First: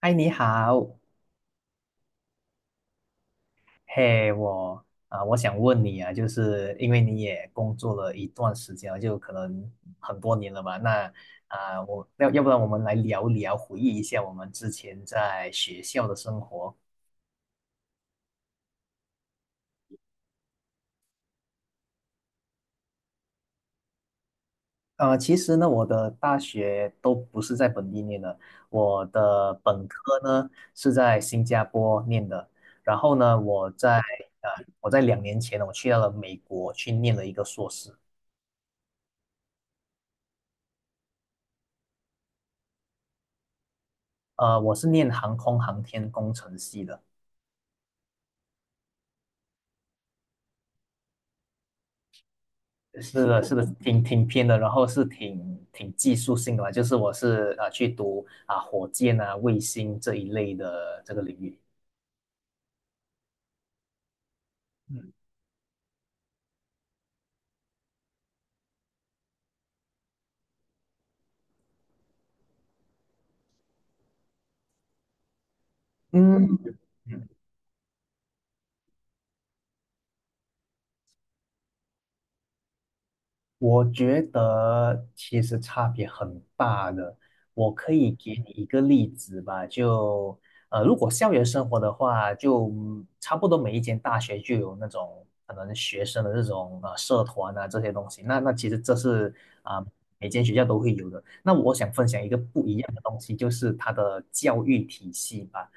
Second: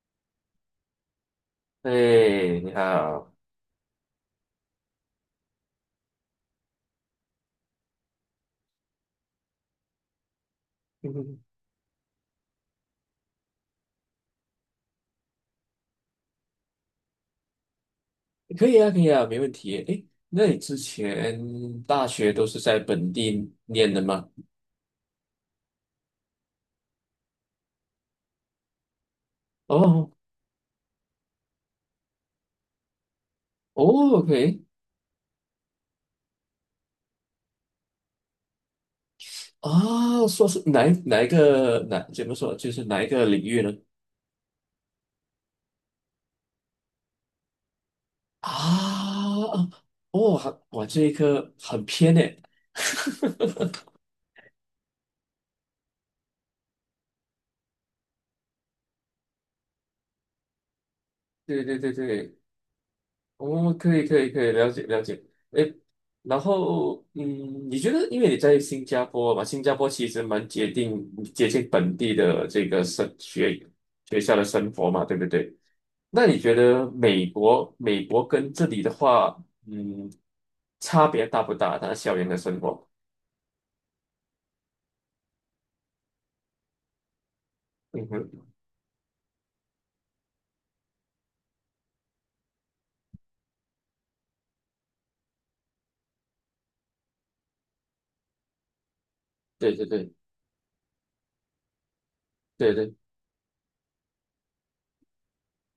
嗨，你好。哎，你好。嘿，我想问你啊，就是因为你也工作了一段时间了，就可能很多年了吧？那嗯，要不然我们来聊一聊，回忆一下我们之前在学校的生活。可以啊，可以啊，没问题。哎，那你之前大学都是在本地念的吗？其实呢，我的大学都不是在本地念的。我的本哦。科呢是在新加坡念的。然后呢，我在哦呃，，OK。我在2年前呢，我去到了美国去念了一个硕士。啊，说是哪一个怎么说，就是哪一个领域呢？我是念航空航天工程系的。啊，哦，还哇，这一科很偏诶。是 的，是的，挺偏的。然后是挺技术性的吧，就是我是啊、呃去读火箭啊、卫星这一类的这个领域。对对对对，哦，可以可以可以，了解了嗯解。诶，然后嗯，你觉得因为你在新加坡嘛，新加坡其实蛮接近本地的这个学校的生活嘛，对不对？那你嗯，觉得美嗯国美国跟这里的话，嗯，差别大不大？它校园的生活？我觉得其实差别很大的。我可嗯以给哼。你一个例子吧。就如果校园生活的话，就差不多每一间大学就有那种可能学生的这种社团啊这些东西。那其实这是对啊、对对每间学校都会有的。那我想分享一个不对一样对。的东西，就是它的教育体系吧。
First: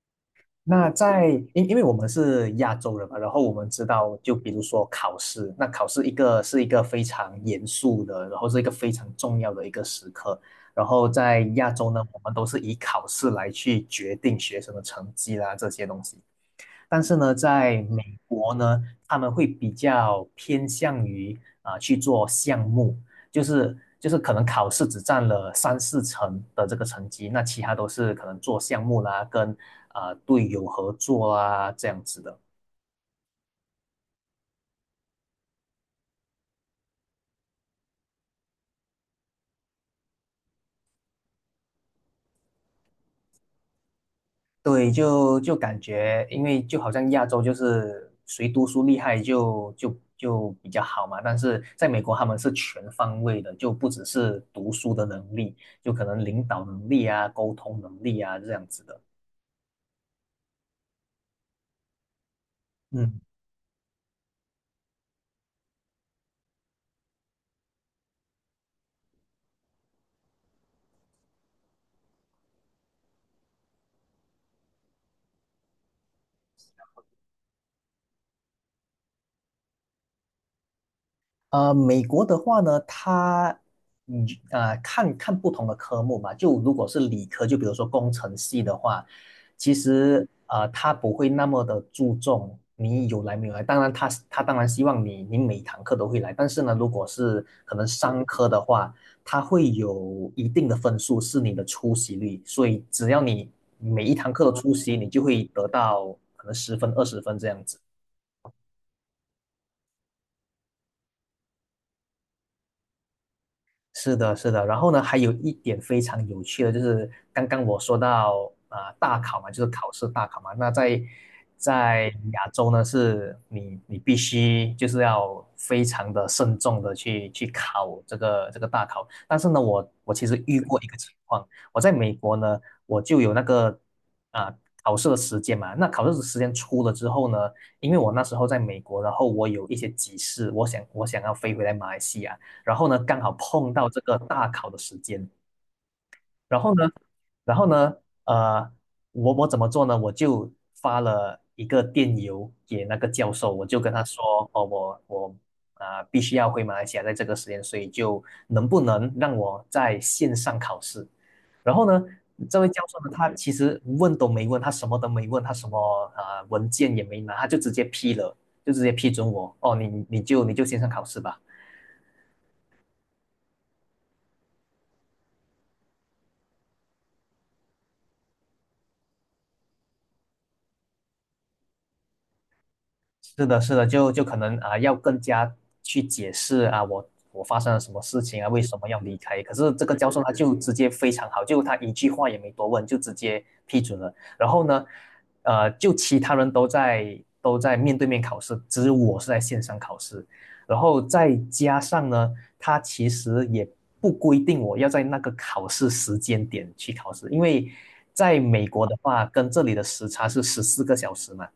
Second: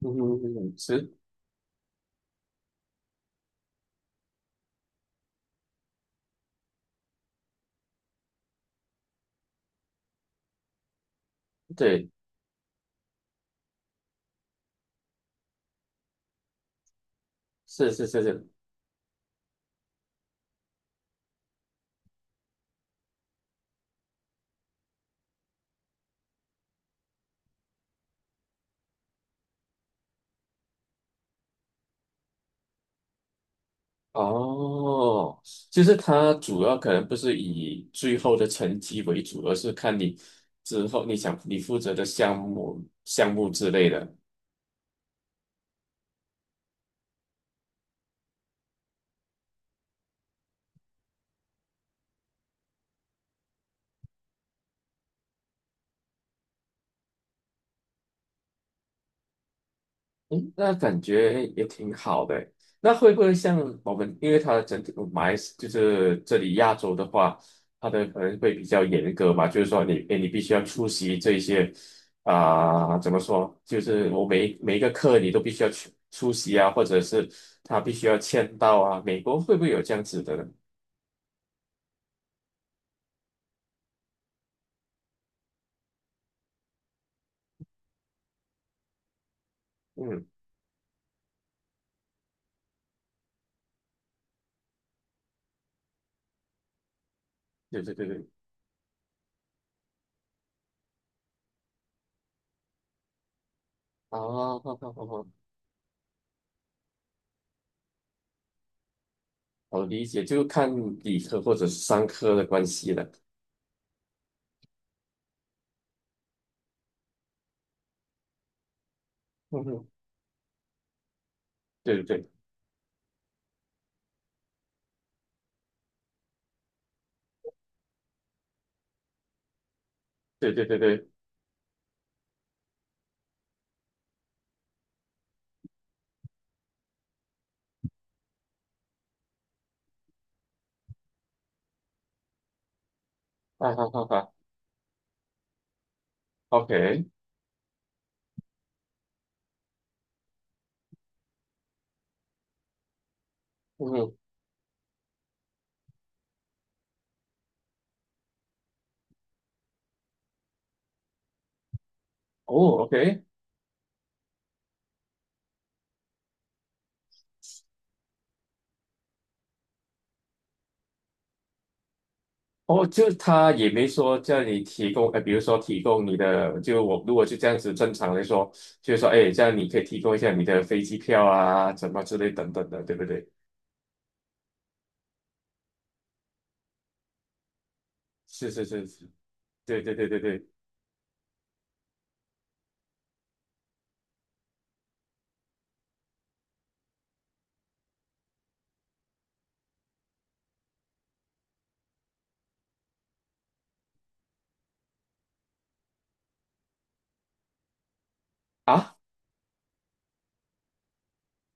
嗯哼，嗯哼，那是。在，因因为我们是亚洲人嘛，然后我们知道，就比如说考试，那考试是一个非常严肃的，然后是一个非常重要的一个时刻。然后在亚洲呢，对。我们都是以考试来去决定学生的成绩啦，这些东西。但是呢，在是是美是是。国呢，他们会比较偏向于去做项目，就是可能考试只占了3、4成的这个成绩，那其他都是可能做项目啦，跟队友合作啊这样子的。哦，就是它主要可能不是以最后的成绩为主，而是看你之后你想你负责的项目之类的。对，就感觉，因为就好像亚洲就是谁读书厉害就比较好嘛，但是在美国他们是全方位的，就不只是读书的能力，就可能领导能力啊、沟通能力啊这样子的。嗯，那感觉也挺好的欸。那会嗯，不会像我们，因为它的整体马来西就是这里亚洲的话，它的可能会比较严格嘛，就是说你，诶你必须要出席这一些，啊、怎么说？就是我每一个课你都必须要去出席啊，或者是他必须要签到啊。美国会不会有这样子的呢？美国的话呢，它看看不同的科目吧。就如果是理科，就比如说工程系的话，其嗯，实他不会那么的注重你有来没有来。当然他当然希望你每堂课都会来，但是呢，如果是可对能对对商对。科的话，它会有一定的分数是你的出席率，所以只要你每一啊，堂课都出好好席，好你就好，会得到可能10分20分这样子。我理解，就看理科或者是商科的关系了。是的，是的。然后呢，还有一点非常有趣的，就是刚刚我说到大考嘛，就嗯是哼。考试大考嘛。那在对在对亚洲呢，是你必须就是要非常的慎重的去考这个大考。但是呢，我其实对遇对过对一个对对。情况，我在美国呢，我就有那个啊、考试的时间嘛。那考试的时间出了之后呢，因为我那时候在美国，然后我有一些急事，我想要飞回来马来西亚。然后呢，刚好碰啊，到好这好个好。大考的时间。然后呢，OK。然后呢，呃，我我怎么做呢？我就发了一个电邮给那个教授，我就跟他嗯。说，哦，我必须要回马来西亚，在这个时间，所以就能不能让我在线上考试？然后呢，这位教哦授呢，，OK。他其实问都没问，他什么都没问，他什么文件也没拿，他就直接批了，就直接批准我，哦，你就线上考试吧。哦，就他也没说叫你提供，比如说提供你的，就我如果就这样子正常来说，就是说，哎，这样你可以提供一下你的飞机票啊，什么之类等等的，对不对？是的，是的，就可能要更加去解释啊，我发生了什么事情啊，是为是什是么要是。离开？可是对这个对对教对授他对。就直接非常好，就他一句话也没多问，就直接批准了。然后呢，就其他人都在面对面考试，只有我是在线上考试。然后再加上呢，他其实也不规定我要在那个考试时间点去考试，因为在美国的啊，话，跟这里的时差是14个小时嘛。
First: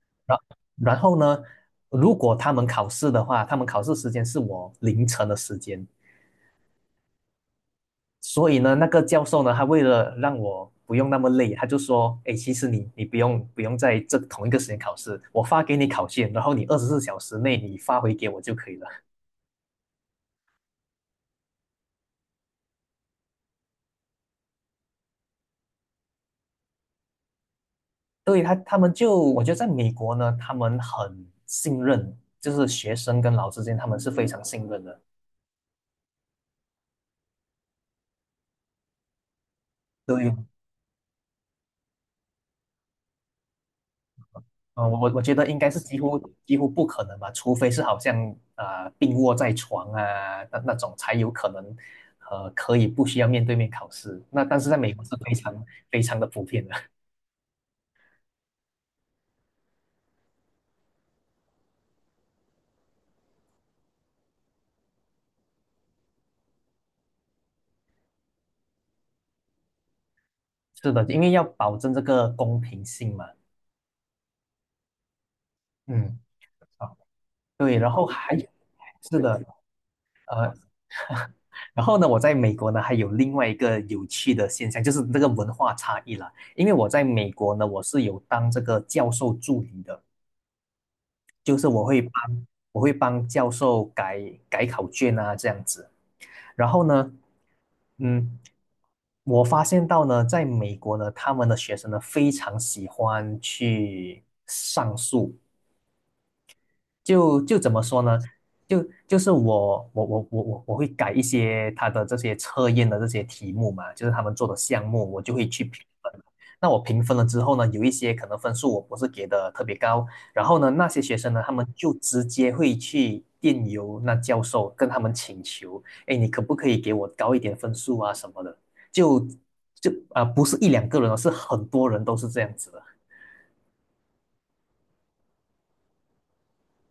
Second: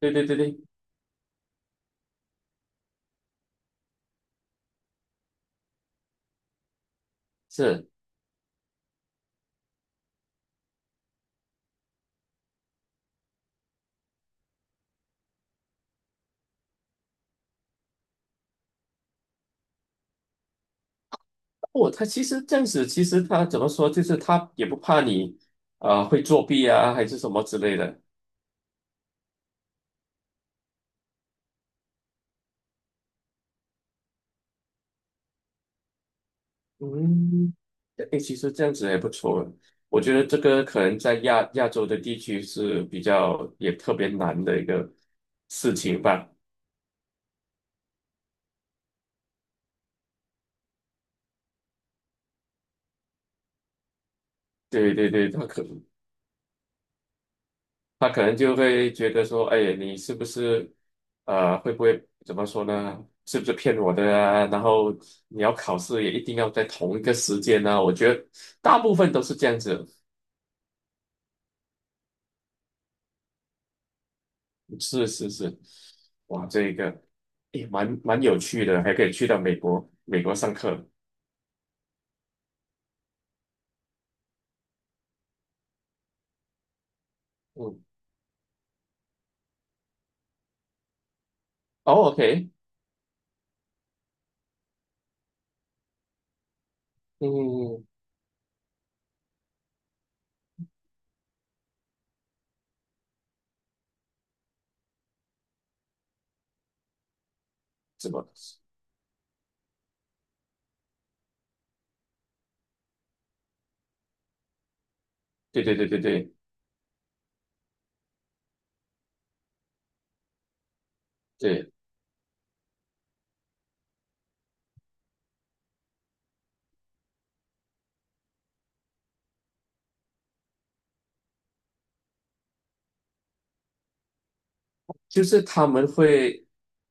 对对对然对。然后呢，如果他们考试的话，他们考试时间是我凌晨的时间，是。所以呢，那个教授呢，他为了让我不用那么累，他就说，哎，其实你不用在这同一个时间考试，我发给你考卷，然后你24小时内你发回给我就可以了。哦，他其实这样子，其实他怎么说，就是他也不怕你，会作弊啊，还是什么之类的。对，他们就我觉得在美国呢，他们很信任，就是学生跟老师之间他们是非常信任的。嗯，诶，其实这样子也不错。我觉得对，这个可能在亚洲的地区是比较也特别难的一个嗯，我觉得应该事是几情乎吧。几乎不可能吧，除非是好像病卧在床啊那种才有可能，可以不需要面对面考试。那但是在美对国是对对。非常非常的普遍的。他可能就会觉得说，哎，你是不是，会不会怎么说呢？是不是骗我的啊？然后你要考试也一定要在同一个时间呢，啊我觉得大部分都是这样子。是的，因为要保证这个公平性嘛。是是是。嗯。哇，这啊。个也对。然蛮后蛮还有趣的，还可以是去到的。美国上呃，课。然后呢，我在美国呢还有另外一个有趣的现象，就是这个文化差异啦。因为我在美国呢，我嗯。是有当这个教授助理的。就是我会哦帮，OK。我会帮教授改考卷啊这样子。然后呢，嗯。嗯，嗯，我发现到呢，在美国呢，他们的学生呢非常喜欢去上诉。就怎么说怎呢？么？就是我会改一些他的这些测验的这些题目嘛，就是他们做的项目，我就会对去对评对对分。对那我评分了之后呢，有一些可能分数我不是给的特别高，然后呢，那些学生呢，他们对。就直接会去电邮那教授，跟他们请求，哎，你可不可以给我高一点分数啊什么的？就就啊、不是一两个人哦，是很多人都是这样子的。就是他们会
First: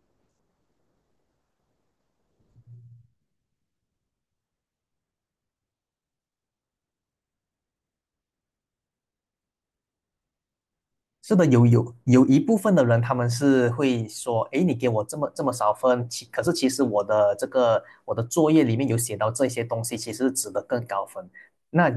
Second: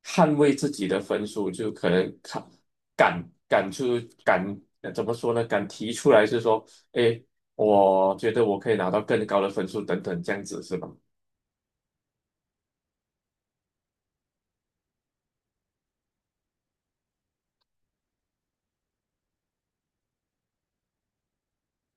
捍卫自己的分数，就可能敢敢敢出敢，怎么说呢？敢提出来是说，哎，我觉得我可以拿到更高的分数，等等，这样子是吧？是的，有一部分的人，他们是会说，诶，你给我这么这么少分，可是其实我的作业里面有写到这些东西，其实是值得更高分。那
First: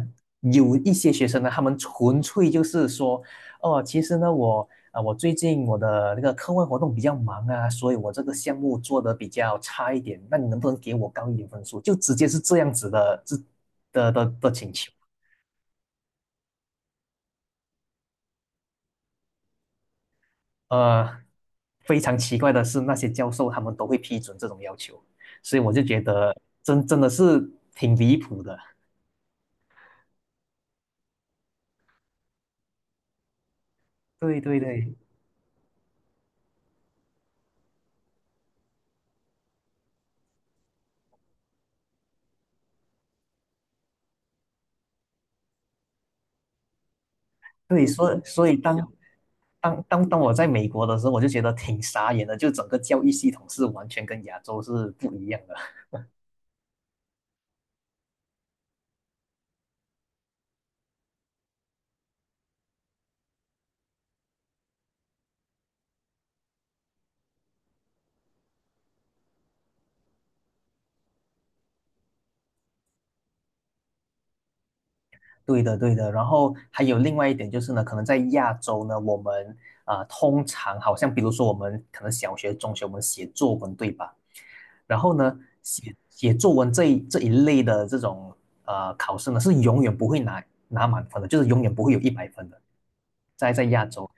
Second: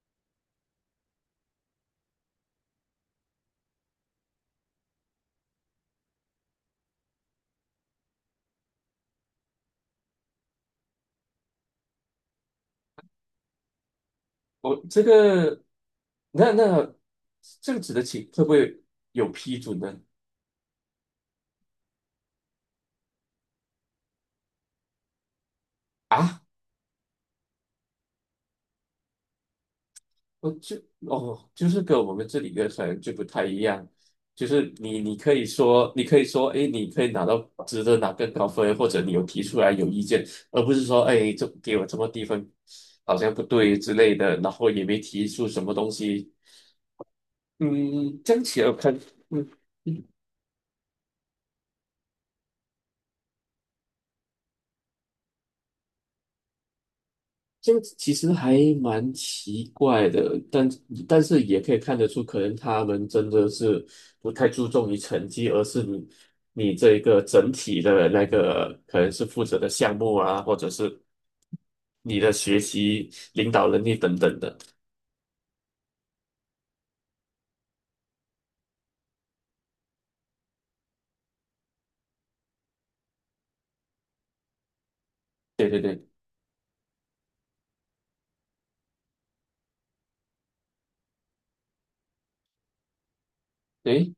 有一些学生呢，他们纯粹就是说，哦，其实呢，我最近我的那个课外活动比较忙啊，所以我这个项目做的比较差一点，那你能不能给我高一点分数？就直接是这样子的，这的请我求。这个，那那这样子的情会不会有批准呢？呃，非常奇怪的是，那些教授他们都会批准这种要求，所以我就觉得啊？真的是挺离谱的。我就哦，就是跟我们这里的可能就不太一样，对就对是对你你可以说，你可以说，哎，你可以拿到值得拿更高分，或者你有提出来有意见，而不是说，哎，这给我这么低分，好像不对之类的，然后也没提出什么东西。对，所以嗯，这样所以起来当看。嗯。当当当我在美国的时候，我就觉得挺傻眼的，就整个教育系统是完全跟亚洲是不一样的。这个其实还蛮奇怪的，但但是也可以看得出，可能他们真的是不太注重于成绩，而是你你这一个整体的那个可能是负责的项目啊，或者是你的学习、领导能力等等的。对的，对的。然后还有另外一点就是呢，可能在亚洲呢，我们通常好像比如说我们可能小学、中学我们写作文，对吧？然后呢，写作文这一类的这种考试呢，是永远不会拿满分的，就是永远不会有一百分的，在亚洲，诶，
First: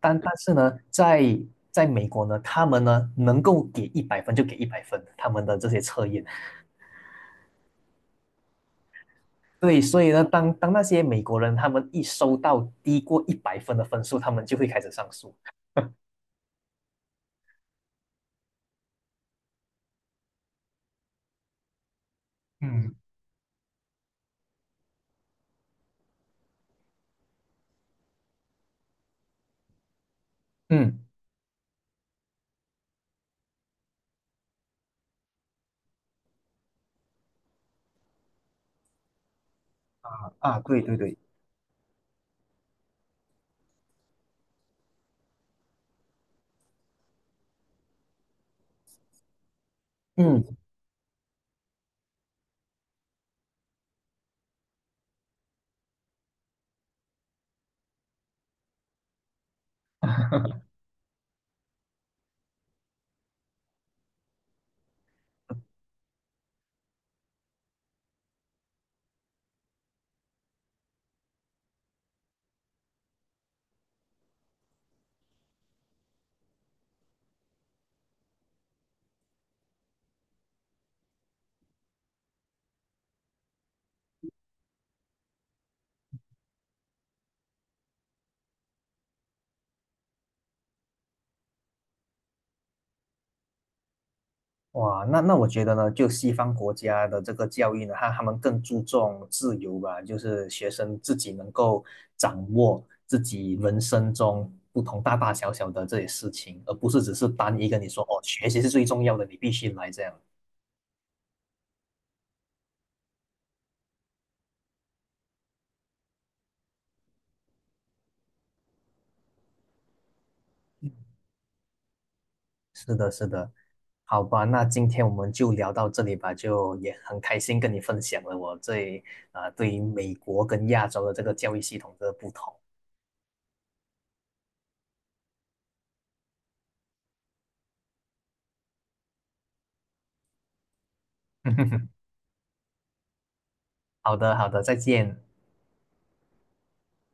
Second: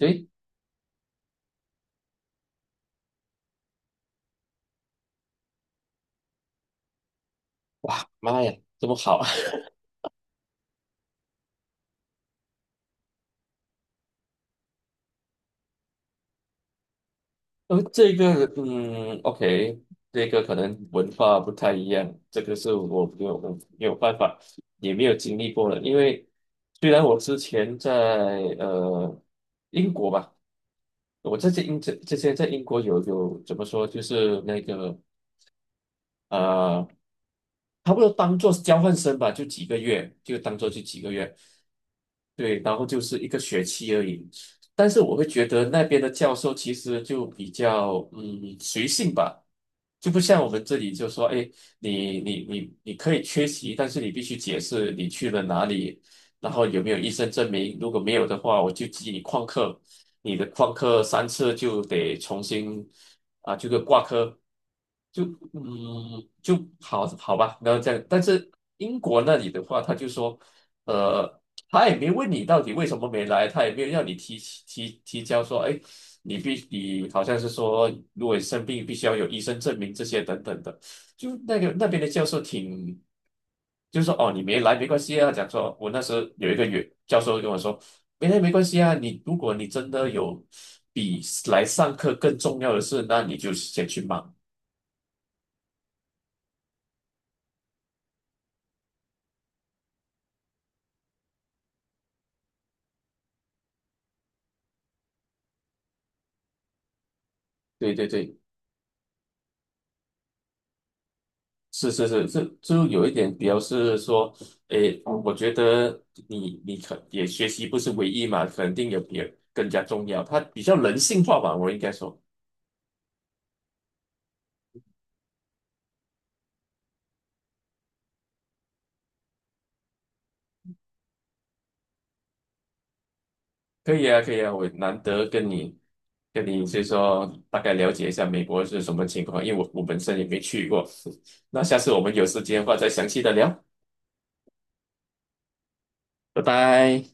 但但是呢，在美国呢，他们呢能够给一百分就给一百分，他们的这些测验。哇，妈呀，这么好！对，所以呢，当那些美国人他们一收到低过一百分的分数，他们就会开始上诉。这个，嗯，OK，这个可能文化不太一样，这个是嗯我没有没有办法，也没有经历过的。因为虽然我之前在，呃英国吧，嗯，我在这英这之前在英国有有怎么说，就是那个，呃差不多当做是交换生吧，就几个月，啊就啊，当做对就对几个对，月。对，然后就是一个学期而已。但是我会觉得那边的教授其实就比较嗯随性吧，就不像我嗯。们这里就说，哎，你可以缺席，但是你必须解释你去了哪里，然后有没有医生证明，如果没有的话，我就记你旷课。你的旷课三次就得重新，啊，这个挂科，就嗯就好好吧，然后这样。但是英国那里的话，他就说，呃，他也没问你到底为什么没来，他也没有让你提交说，哎，你好像是说，如果你生病必须要有医生证明这些等等的，就那个那边的教授挺。就说哦，你没来没关系啊。讲说，我那时候有一个原教授跟我说，没关系啊。你如果你真的有比来上课更重要的事，那你就先去忙。哇，那我觉得呢，就西方国家的这个教育呢，他们更注重自由吧，就是学生自己能够掌握自己人生中不同大大小小的这些事情，而不是只是单一跟你对说对哦，对，学习是最重要的，你必须来这样。是是是，这就有一点比较是说，诶，我觉得你你学习不是唯一嘛，肯定有别更加重要，它比较人性化吧，我应该说。是的，是的。好吧，那今天我们就聊到这里吧，就也很开心跟你分享了我这对于美国跟亚洲的这个教育系统的不同。可以啊，可以啊，我难得跟你就是说大概了解一下美国是什么情况，因为我我本身也没去过。那下次我们有时间的话再详细的聊。好的，好的，再见。拜拜。